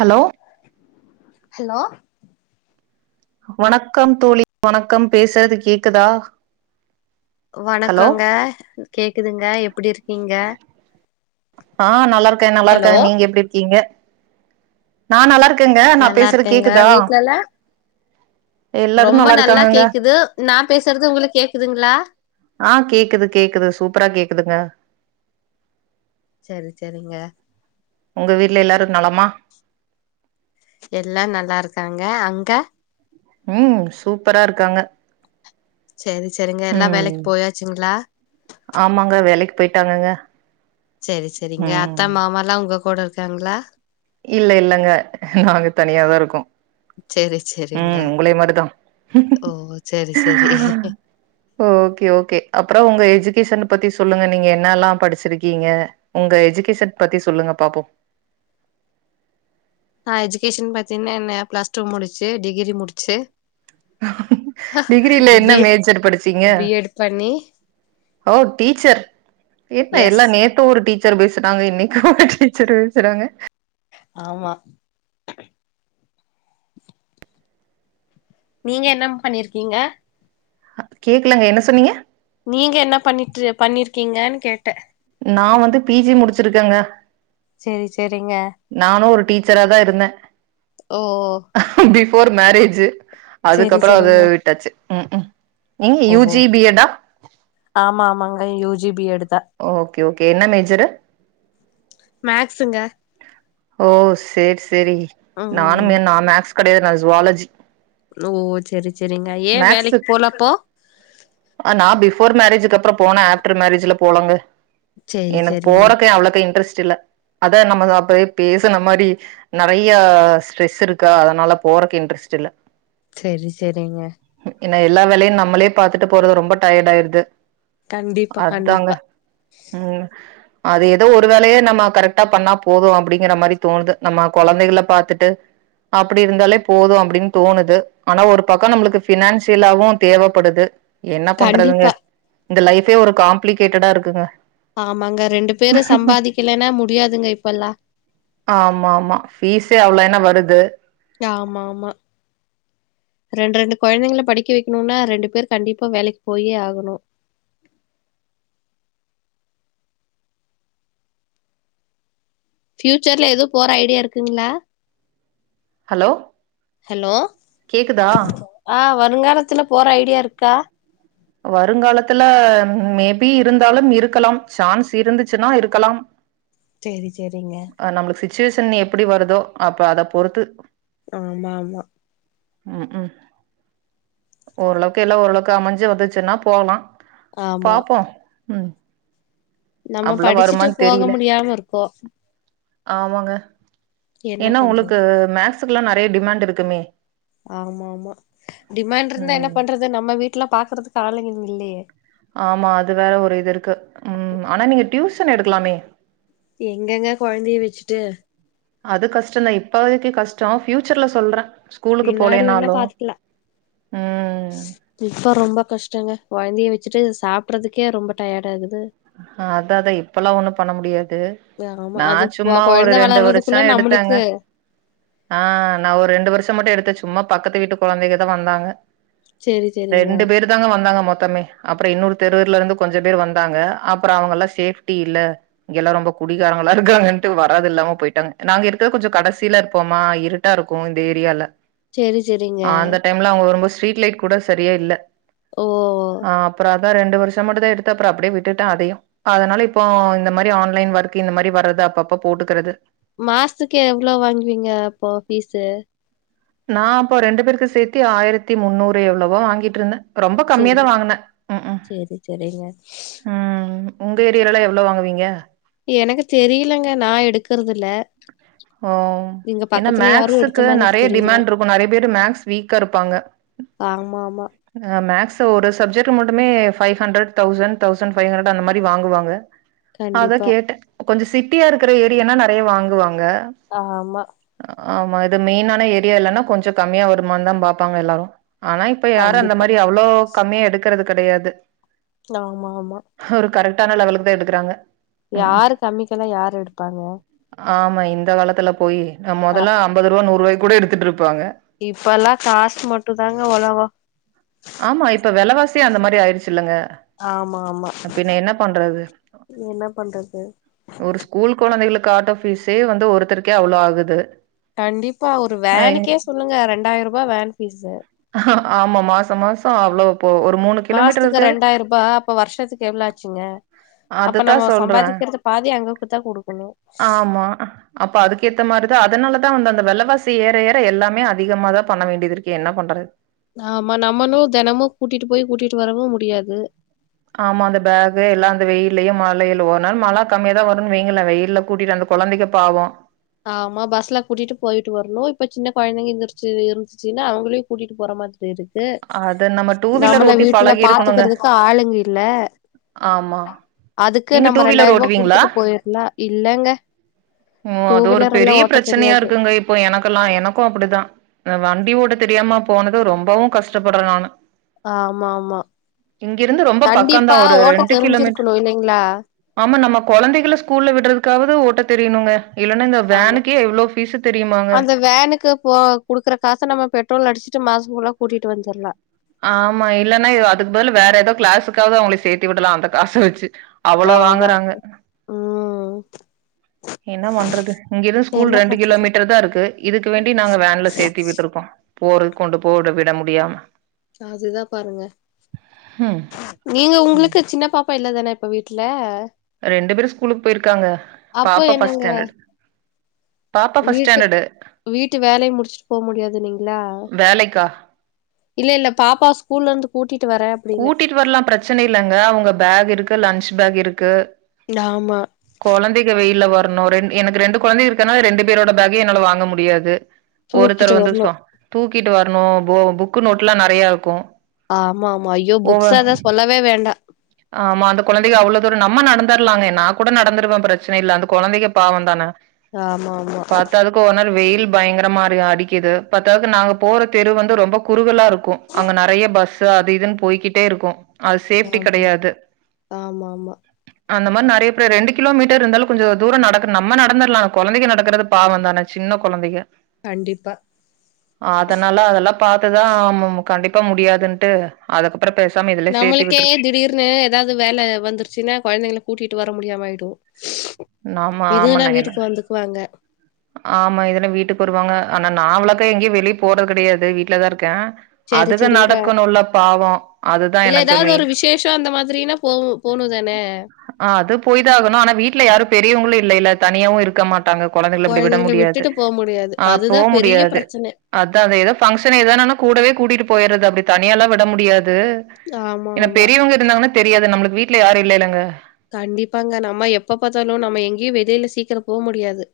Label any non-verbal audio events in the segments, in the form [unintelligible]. Hello hello வணக்கம் தோழி வணக்கம் பேசுறது கேக்குதா ஹலோ வணக்கங்க கேக்குதுங்க எப்படி இருக்கீங்க ஆ நல்லா இருக்க நல்லா ஹலோ இருக்க நீங்க எப்படி இருக்கீங்க நா நல்லா இருக்கேங்க நா நல்லா பேசுற இருக்கேங்க கேக்குதா வீட்லலா எல்லாரு ரொம்ப நல்லா இருக்காங்கங்க கேக்குது நா பேசுறது உங்களுக் கேக்குதுங்ளா ஆ கேக்குது கேக்குது சூப்பரா கேக்குதுங்க சரி சரிங்க உங்க வீட்ல எல்லாரு நலமா எல்லா நல்லாருக்காங்க அங்க ம் சூப்பரா இருக்காங்க சரி சரிங்க எல்லா ம் வேலைக்கு போயாச்சுங்ளா ஆமாங்க வேலைக்கு போயிட்டாங்கங்க சரி சரிங்க அத்த ம் மாமாலா உங்க கூட இருக்காங்ளா இல்ல இல்லங்க நாங்க தனியாதா இருக்கோ செரி செரிங்க ம் உங்களே மாரிதா ஓ செரி செரி ஓகே ஓகே அப்றோ உங்க எஜுகேஷன பத்தி சொல்லுங்க நீங்க என்ன எல்லா படிச்சிருக்கீங்க உங்க எஜுகேஷன் பத்தி சொல்லுங்க பாப்போ நா எஜுகேஷன் பாத்தீனா என்ன பிளஸ் டூ முடிச்சு டிகிரி முடிச்சு டிகிரில என்ன பி மேஜர் படிச்சீங்க பி எட் பண்ணி ஓ டீச்சர் என்ன எஸ் எல்லா நேத் து ஒரு டீச்சர் பேசுனாங்க இன்னைக்கு ஒரு டீச்சர் பேசுறாங்க ஆமா நீங்க என்னம் பண்ணிருக்கீங்க கேக்லங்க என்ன சொன்னீங்க நீங்க என்ன பண்ணிட்டு பண்ணிருக்கீங்கன் கேட்ட நா வந்து பி ஜி முடிச்சிருக்கங்க செரி செரிங்க நானு ஒரு டீச்சரா தா இருந்த ஓ ஓ பிஃபோர் மேரேஜ் சேரி அதுக்கப்புற அத சேரிங்க விட்டாச்சு ம் ம் நீங்க யூ ஓஹோ ஜி பி எடா ஆமா ஆமாங்க யூ ஜி பி எட் தா ஓகே ஓகே என்ன மேஜரு மேக்ஸுங்க ஓ சேரி சேரி ம் நானுமே நா மேக்ஸ் கெடையாது நா ஜுவாலஜி ஓ சேரி சேரிங்க ஏ மேக்ஸு வேலைக்கு போல அப்போ நா பிஃபோர் மேரேஜுக்கு அப்றோ போன ஆஃப்டர் மேரஜ்ல போலங்க சேரி எனக்கு சேரிங்க போறக்கு அவ்ளக்கா இன்ட்ரெஸ்ட் இல்ல அதா நம்ம அப்பதே பேசுன மாரி நெறையா ஸ்ட்ரெஸ் இருக்கா அதனால போறக்கே இன்ட்ரெஸ்ட் இல்ல செரி செரிங்க ஏனா எல்லா வேலையு நம்மளே பாத்துட்டு போறது ரொம்ப டயடு ஆயிருது கண்டிப்பா அதாங்க கண்டிப்பா ம் அது ஏதோ ஒரு வேலையே நம்ம கரெக்டா பண்ணா போது அப்டிங்கிற மாரி தோணுது நம்ம கொழந்தைகள பாத்துட்டு அப்டி இருந்தாலே போது அப்டின் தோணுது ஆனா ஒரு பக்கோ நம்மளுக்கு ஃபினான்சியலாவு தேவப்படுது என்ன பண்றதுங்க கண்டிப்பா இந்த லைஃபே ஒரு காம்ப்ளிகேட்டடா இருக்குங்க ஆமாங்க ரெண்டு பேரு சம்பாதிக்கலன்னா முடியாதுங்க இப்பல்லா ஆமா ஆமா ஃபீஸே அவ்வளோ என்ன வருது ஆமா ஆமா ரெண்டு ரெண்டு கொழந்தைங்கள படிக்க வைக்கணும்னா ரெண்டு பேர் கண்டிப்பா வேலக்கு போயே ஆகணு ஃபியூச்சர்ல எது போற ஐடியா இருக்குங்களா ஹலோ ஹலோ கேக்குதா ஆஹ் வருங்காலத்துல போற ஐடியா இருக்கா வருங்காலத்துல மேபி இருந்தாலும் இருக்கலாம் சான்ஸ் இருந்துச்சுன்னா இருக்கலாம் சேரி சேரிங்க ஆஹ் நம்மளுக்கு சிச்சுவேஷன் எப்டி வருதோ அப்ப அத பொறுத்து ஆமா ஆமா ம் ம் ஓரளவுக்கு எல்லா ஓரளவுக்கு எல்லா அமஞ்சு வந்துச்சுன்னா போலா ஆமா பாப்போ ம் நம்ம அப்டிலா படிச்சுட்டு வருமான்னு போக தெரியல முடியாம இருக்கோ ஆமாங்க என்ன ஏன்னா பண்றது உங்களுக்கு மேக்ஸுக்குல்லா நெறைய டிமாண்ட் இருக்குமே ஆமா ஆமா டிமாண்ட் இருந்தா என்ன ம் பண்றது நம்ம வீட்டு எல்லா பாக்குறதுக்கு ஆலங்க இல்லயே ஆமா அது வேற ஒரு இது இருக்கு ம் ஆனா நீங்க டியூசன் எடுக்கலாமே எங்கங்க குழந்தைய வச்சுட்டு அது கஷ்டதா இப்பதைக்கு கஷ்ட ஃபியூச்சர்ல சொல்ற ஸ்கூலுக்கு பின்னாடி வேணா போலேனாலு பாத்துக்கலா ம் இப்ப ரொம்ப கஷ்டங்க குழந்தைய வச்சுட்டு சாப்படுறதுக்கே ரொம்ப டயர்ட் ஆகுது அ அத அதா இப்பெல்லா ஒண்ணு பண்ண முடியாது ஆமா நா அது கொ சும்மா ஒரு கொழந்த ரெண்டு வருஷ வளர்றதுக்குள்ள எடுத்தாங்க நம்மளுக்கு ஆ நா ஒரு ரெண்டு வருஷ மட்டு எடுத்த சும்மா பக்கத்து வீட்டு குழந்தைக தா வந்தாங்க சேரி சேரிங்க ரெண்டு பேர் தாங்க வந்தாங்க மொத்தமே அப்பற இன்னொரு தெருர்ல இருந்து கொஞ்ச பேர் வந்தாங்க அப்பற அவங்க எல்லா சேஃப்டி இல்ல இங்கெல்லா ரொம்ப குடிகாரங்களா இருக்காங்கட்டு வராது இல்லாம போயிட்டாங்க நாங்க இருக்குறது கொஞ்சோ கடைசில இருப்போமா இரு டா இருக்கும் இந்த ஏரியால சேரி சரிங்க [unintelligible] அவுங்க வரும்போது ஸ்ட்ரீட் லைட் கூட சரியா இல்ல ஓ அ அப்பற அதா ரெண்டு வருஷ மட்டும்தா எடுத்த அப்பற அப்டியே வி விட்டு அதையு அதனால இப்போ இந்த மாதிரி ஆன்லைன் ஒர்க் இந்த மாதிரி வர்றது அப்பப்ப போட்டுக்குறது மாசத்துக்கு எவ்வளோ வாங்குவீங்க அப்போ ஃபிஷ் சு நா அப்போ ரெண்டு பேருக்கு சேர்த்தி ஆயிரத்தி முநன்னூறு எவ்வளோவா வாங்கிட்டு இருந்த சரி சேரி சரிங்க ம் உங்க ஏரியாலல்லா எவ்வளோ வாங்குவீங்க எனக்கு தெரியலங்க நா எடுக்கறதுல ஓ ஏன்னா யாரு எடுத்த மேக்ஸுக்கு மாதிரி நெறைய தெரில டிமாண்ட் இருக்கும் நெறைய பேரு மேக்ஸ் வீக்கா இருப்பாங்க ஆமா ஆமா மேக்ஸ் ஒரு சப்ஜெக்ட் மட்டுமே ஃபைவ்ஹண்ட்ரட் தௌசண்ட் தௌசண்ட் ஃபைவ்ஹ்ரட் அந்த மாதிரி வாங்குவாங்க அதா கண்டிப்பா கேட்ட கொஞ்ச சிட்டியா இருக்கிற ஏரியனா நெறைய வாங்குவாங்க ஆமா ஆமா இது மெயின்ான ஏரியா இல்லன்னா கொஞ்ச கம்மியா வருமா தா பாப்பாங்க எல்லாரு ஆனா இப்ப யாரு அந்த கண்டிப்பா மாதிரி அவ்வளோ கம்மியா எடுக்கறது கிடையாது லாம் ஆமா ஒரு கரெக்டான லெவலுக்குதா எடுக்கிறாங்க யாரு கம்மிக்கெல்லா யாரு எடுப்பாங்க ஆமா இந்த காலத்துல போய் அ மொதலா அம்பது ரூவா நூறுவாய்க் கூட எடுத்துட்ருப்பாங்க இப்பலா காசு மட்டு தாங்க ஒலகோ ஆமா இப்ப வெலவாசியு அந்த மாரி ஆயிருச்சுல்லங்க ஆமா ஆமா என்ன பண்றது ஒரு ஸ்கூல் கொழந்தைகளுக்கு ஆட்டோ ஃபீஸே வந்து ஒருத்தருக்கே அவ்ளோ ஆகுது கண்டிப்பா ஒரு அ வேனுக்கே சொல்லுங்க ரெண்டாயிரூபா வேன் ஃபீஸ் ஆமா மாச மாச அவ்ளோ போ ஒரு மூணு கிலோமீட்டர் மாசத்துக்கு இருக்காது ரெண்டாயிர் ரூபா அப்ப வர்ஷத்துக்கு எவ்ளோ ஆச்சுங்க அப்ப அதுதா நம்ம சொல்றே சம்பாதிக்கிறத பாதி அங்க போய் தா குடுக்கணு ஆமா அப்ப அதுக்கேத்த மாரி தா அதனாலதா வந்து அந்த வெலவாசி ஏற ஏற எல்லாமே அதிகமா தா பண்ண வேண்டியது இருக்கு என்ன பண்றது ஆமா நம்மளு தெனமு கூட்டிட்டு போய் கூட்டிட்டு வரவு முடியாது ஆமா அந்த பேக்கு எல்லா அந்த வெயில்லயு மழையில ஒரு நாள் மழ கம்மியா தா வருதுன்னு வெய்ங்களே வெயில்ல கூட்டிட்டு வந்து கொழந்தைக பாவ ஆமா பஸ்ல கூட்டிட்டு போயிட்டு வர்ணு இப்ப சின்ன கொழந்தைங்க எந்திருச்சு இருந்துச்சுனா அவ்ங்களயு கூட்டிட்டு போற மாதிரி இருக்கு அத நம்ம டூ வீலர் நம்மள ஓட்டி வீட்ல பழகி இருக்கணுங்க பாத்துக்குறதுக்கு ஆளுங்க இல்ல ஆமா அதுக்கு நீங்க நம்ம டூ வீலர் ரெண்டாயிர்ரூவா ஓட்டுவீங்களா குடுத்துட்டு போயிர்லா இல்லங்க ஓ டூ அது ஒரு வீலர் எல்லா பெரிய ஓட்ட பிரச்சனையா தெரியாது இருக்குங்க இப்போ எனக்கெல்லா எனக்கு அப்டிதா அ வண்டி ஓட்ட தெரியாம போனது ரொம்பவு கஷ்டப்பட்றே நானு ஆமாம்மா இங்கிருந்து ரொம்ப பக்கந்தா கண்டிப்பா ஒரு ஓட்ட ரெண்டு கிலோமீட்டர் தெரிஞ்சிருக்கணு இல்லைங்ளா ஆமா நம்ம கொழந்தைகள ஸ்கூல்ல விட்றதுக்காவது ஓட்ட தெரியணுங்க இல்லனா இந்த ஆமா வேனுக்கே எவ்ளோ ஃபீஸு தெரியுமாங்க அந்த வேனுக்கு இப்போ குடுக்குற காச நம்ம பெட்ரோல் அடிச்சுட்டு மாச ஃபுல்லா கூட்டிட்டு வந்துர்லா ஆமா இல்லனா இவ அதுக்கு பதில் வேற எதோ கிளாஸுக்காவ்து அவ்ங்கள சேத்தி விடலா அந்த காச வச்சு அவ்ளோ வாங்குறாங்க ஆமாக்கா ம் என்ன பண்றது இங்கெ இருந்து ஸ்கூல் என்ன ரெண்டு கிலோ பண்றது மீட்டரு தா இருக்கு இதுக்கு வேண்டி நாங்க வேன்ல சேத்தி விட்ருக்கோ போறது கொண்டு போவுட விட முடியாம அதுதா பாருங்க நீங்க ம் உங்களுக்கு சின்ன பாப் பா இல்லாதானே இப்ப வீட்டுல ரெண்டு பேரு ஸ்கூலுக்கு போயிருக்காங்க அப்போ பாப்பா ஃபஸ்ட் என்னங்க ஸ்டாண்டர்டு பாப்பா ஃபஸ்ட் வீட் ஸ்டாண்டர்டு வீட்டு வேலய முடிச்ட்டு போ முடியாது இல்லைங்ளா வேலைக்கா இல்ல இல்ல பாப்பாவ ஸ்கூல்லருந்து கூட்டிட்டு வர கூட்டிட்டு வர்லா பிரச்சன இல்லங்க அவ்ங்க பேக் இருக்கு லஞ்ச் பேக் இருக்கு நாமா கொழந்தைக வெயில்ல வர்ணு ரெண் எனக்கு ரெண்டு கொழந்தைங்க இருக்கனால ரெண்டு பேரோட பேக்கயு என்னால வாங்க முடியாது தூக்கிட்டு ஒருத்தர் வந்து வரணு சோ தூக்கிட்டு வர்ணு போ புக்கு நோட்லா நெறையா இருக்கு ஆமாம்மா ஐயோ ஓவ புக்ஸ் அத சொல்லவே வேண்டா ஆமா அந்த கொழந்தைக அவ்ளோ தூர நம்ம நடந்துர்லாங்க நா கூட நடந்துருவே பிரச்சன இல்ல அந்த குழந்தைக பாவந்தான ஆமா ஆமா இப்பவானாலு ‌வெயில் பயங்கர மாரி அடிக்குது பத்தாதுக்கு நாங்க போற தெரு வந்து ரொம்ப குறுகலாருக்கு அங்க நெறைய பஸ்ஸு அது இதுன்னு போய்கிட்டேருக்கு அது சேஃப்டி ஆமா கெடயாது ஆமா ஆமா அந்த மாரி நெறைய பேரு ரெண்டு கிலோமீட்டருந்தாலு கொஞ்ச தூரோ நடக்கலா நம்ம நடந்துடலா கொழந்தைங்க நடக்குறது பாவந் தானே சின்ன கொழந்தைக கண்டிப்பா அதனால அதெல்லா பாத்துதா அம்மம்மா கண்டிப்பா முடியாதுன்னுட்டு அத அப்பற பேசாம இது நம்மளுக்கே திடீர் ன்னு ஏதாவது வேல வந்துருச்சுன்னா கொழந்தைகள கூட்டிட்டு வர முடியாம ஆயிடு ஆமா இதுன்னா ஆமாண்ணா என்ன வீட்டுக்கு வந்துக்குவாங்க ஆமா இதன்ன வீட்டுக்கு வருவாங்க ஆனா நாங்கலாக்கா எங்கேயு வெளியே போறது கெடையாது வீட்டுலதாருக்கே செரி அதுக செரிங்க நடக்கணுல பாவோ அதுதா இல்ல எனக்கு மெயின் போணும் தானே ஆ அது போய்தான் ஆகணு ஆனா வீட்டுல யாரு பெரியவங்களும் இல்லைல தனியாவும் இருக்க மாட்டாங்க கொழந்தைங் விட கொழந்தைங்கள முடியாது விட்டுட்டு போ முடியாது ஆ போ அதுதா பெரிய முடியாது பிரச்சன அதான் அந்த ஏதோ ஃபங்க்ஷன் ஏதான்னானா கூடவே கூட்டிட்டு போய்டுறது அப்டி தனியால்லா விட முடியாது ஆமா ஏன்னா ஆமா பெரியவங்க இருந்தாங்கன்னா தெரியாது நம்மளுக்கு வீட்டுல யாரு இல்லைலங்க கண்டிப்பாங்க நம்ம எப்ப பாத்தாலு நம்ம எங்கேயு வெளில சீக்கிரமா போ முடியாது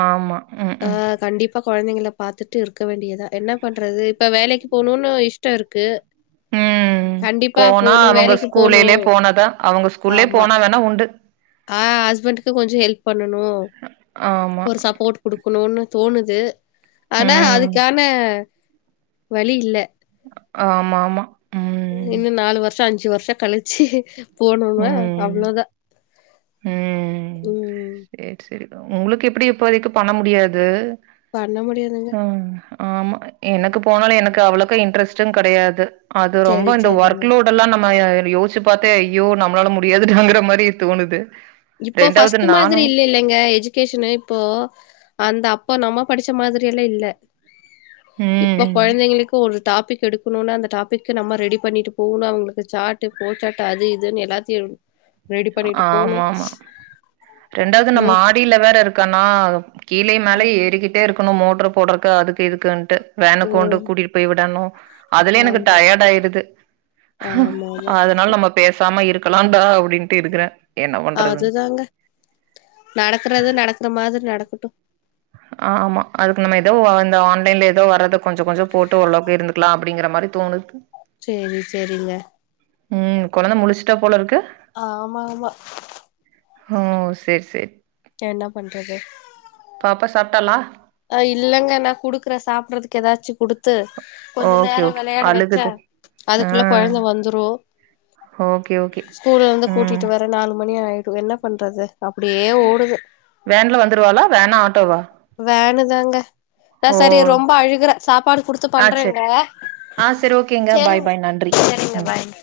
ஆமா ம் ம் அப்ப கொழந்தைங்கள பாத்துட்டு இருக்க வேண்டியதா என்ன பண்றது இப்ப வேலக்கி போகணும்ன்னு இஷ்டோருக்கு ம் போனா அவ்ங்க வேலைக்கு ஸ்கூல்லிலே போணும். போன தா அவ்ங்க ஸ்கூலேயே ஆமா. போனா தான உண்டு ஆ ஹஸ்பண்டுக்கு கொஞ்சோ ஹெல்ப் பண்ணணு ஆமா. ஒரு சப்போர்ட் குடுக்குணும்னு தோணுது ஆனா ம். அதுக்கான வழி இல்ல ஆமா ஆமா உம் இன்னு நாலு வர்ஷோ அஞ்சு வர்ஷோ கழிச்சி போணுமா ம். அவ்ளோதா ம் செரி உங்களுக்கு எப்டி இப்போதைக்கு பண்ண முடியாது பண்ண முடியாதுங்க ம் ஆமா எனக்கு போனாலும் எனக்கு அவ்ளோக்கு இன்ட்ரஸ்ட்டும் கெடயாது அது ரொம்ப சரி, இந்த சரிங்க. ஒர்க் லோடு எல்லா நம்ம யோசிச்சு பாத்தே யோ நம்மளால முடியாதுடாங்குற மாதிரி தோணுது இப்போ ஃபஸ்ட்டு நானு மாதிரி இல்லைலங்க எஜுகேஷனு இப்போ அந்த அப்போ நம்ம படிச்ச மாதிரியெல்லா இல்ல இப்ப ம் கொழந்தைங்களுக்கு ஒரு டாபிக் எடுக்கணுனா அந்த டாபிக்கு நம்ம ரெடி பண்ணிட்டு போவணு அவ்ங்களுக்கு சாட்டு கோ சாட்டு அது இதுன்னு எல்லாத்தையு ரெடி பண்ணிட்டு போணும் ஆமா ரெண்டாவது நா மாடில வேற இருக்கனா கீழயு மேலயு ஏறிகிட்டே இருக் கணும் மோட்டர் போடுறாக்கு அதுக்கு இதுக்குன்ட்டு ஓ வேனுக்கு கொண்டு கூட்டிட்டு போய் விடணும் அதுலே எனக்கு ஆமா டயர்ட் ஆயிருது ஆமா ஆமா அதனால நம்ம பேசாம இருக்கலாம்டா அப்டின்ட்டு இருக்றே அதுதாங்க நடக்கறது நடக்கற மாதிரி நடக்கட்டும் ஆ ஆமா அதுக்கு நம்ம ஏதோ அ இந்த ஆன்லைன்ல ஏதோ வர்றத கொஞ்சோ கொஞ்சோ போட்டு ஓரளவுக்கு இருந்துக்கலாம் அப்டிங்குற மாதிரி தோணுது சேரி சேரிங்க ம் கொழந்த முழிஸ்ட்டா போல இருக்கு ஆமா ஆமா ஒ செர் சேர் என்ன பண்றது பாப்பா சாப்ட்டாலா அ இல்லங்க நா குடுக்குற சாப்டுறதுக்கு எதாச்சு குடு த்து கொஞ்ச ஓகே நேரோ ஓகே விளையாட வச்சா அழுகுது ஆ அதுக்குள்ள கொழந்த வந்துரு ஓகே ஓகே ஸ்கூல்ல இருந்து ம் கூட்டிட்டு வர நாலு மணி ஆய்ரு என்ன பண்றது அப்டியே ஓடுது வேன்ல வந்துருவாளா வேனா ஆட்டோவா வேணுதாங்க நா ஓ சரி ரொம்பா அழுகுரா சாப்பாடு குடுத்து ஆ பண்றேங்க சேரி ஆ சேரி ஓகேங்க பாய் செரிங்க பாய் நன்றி சேரிங்க ம் பாய்ங்க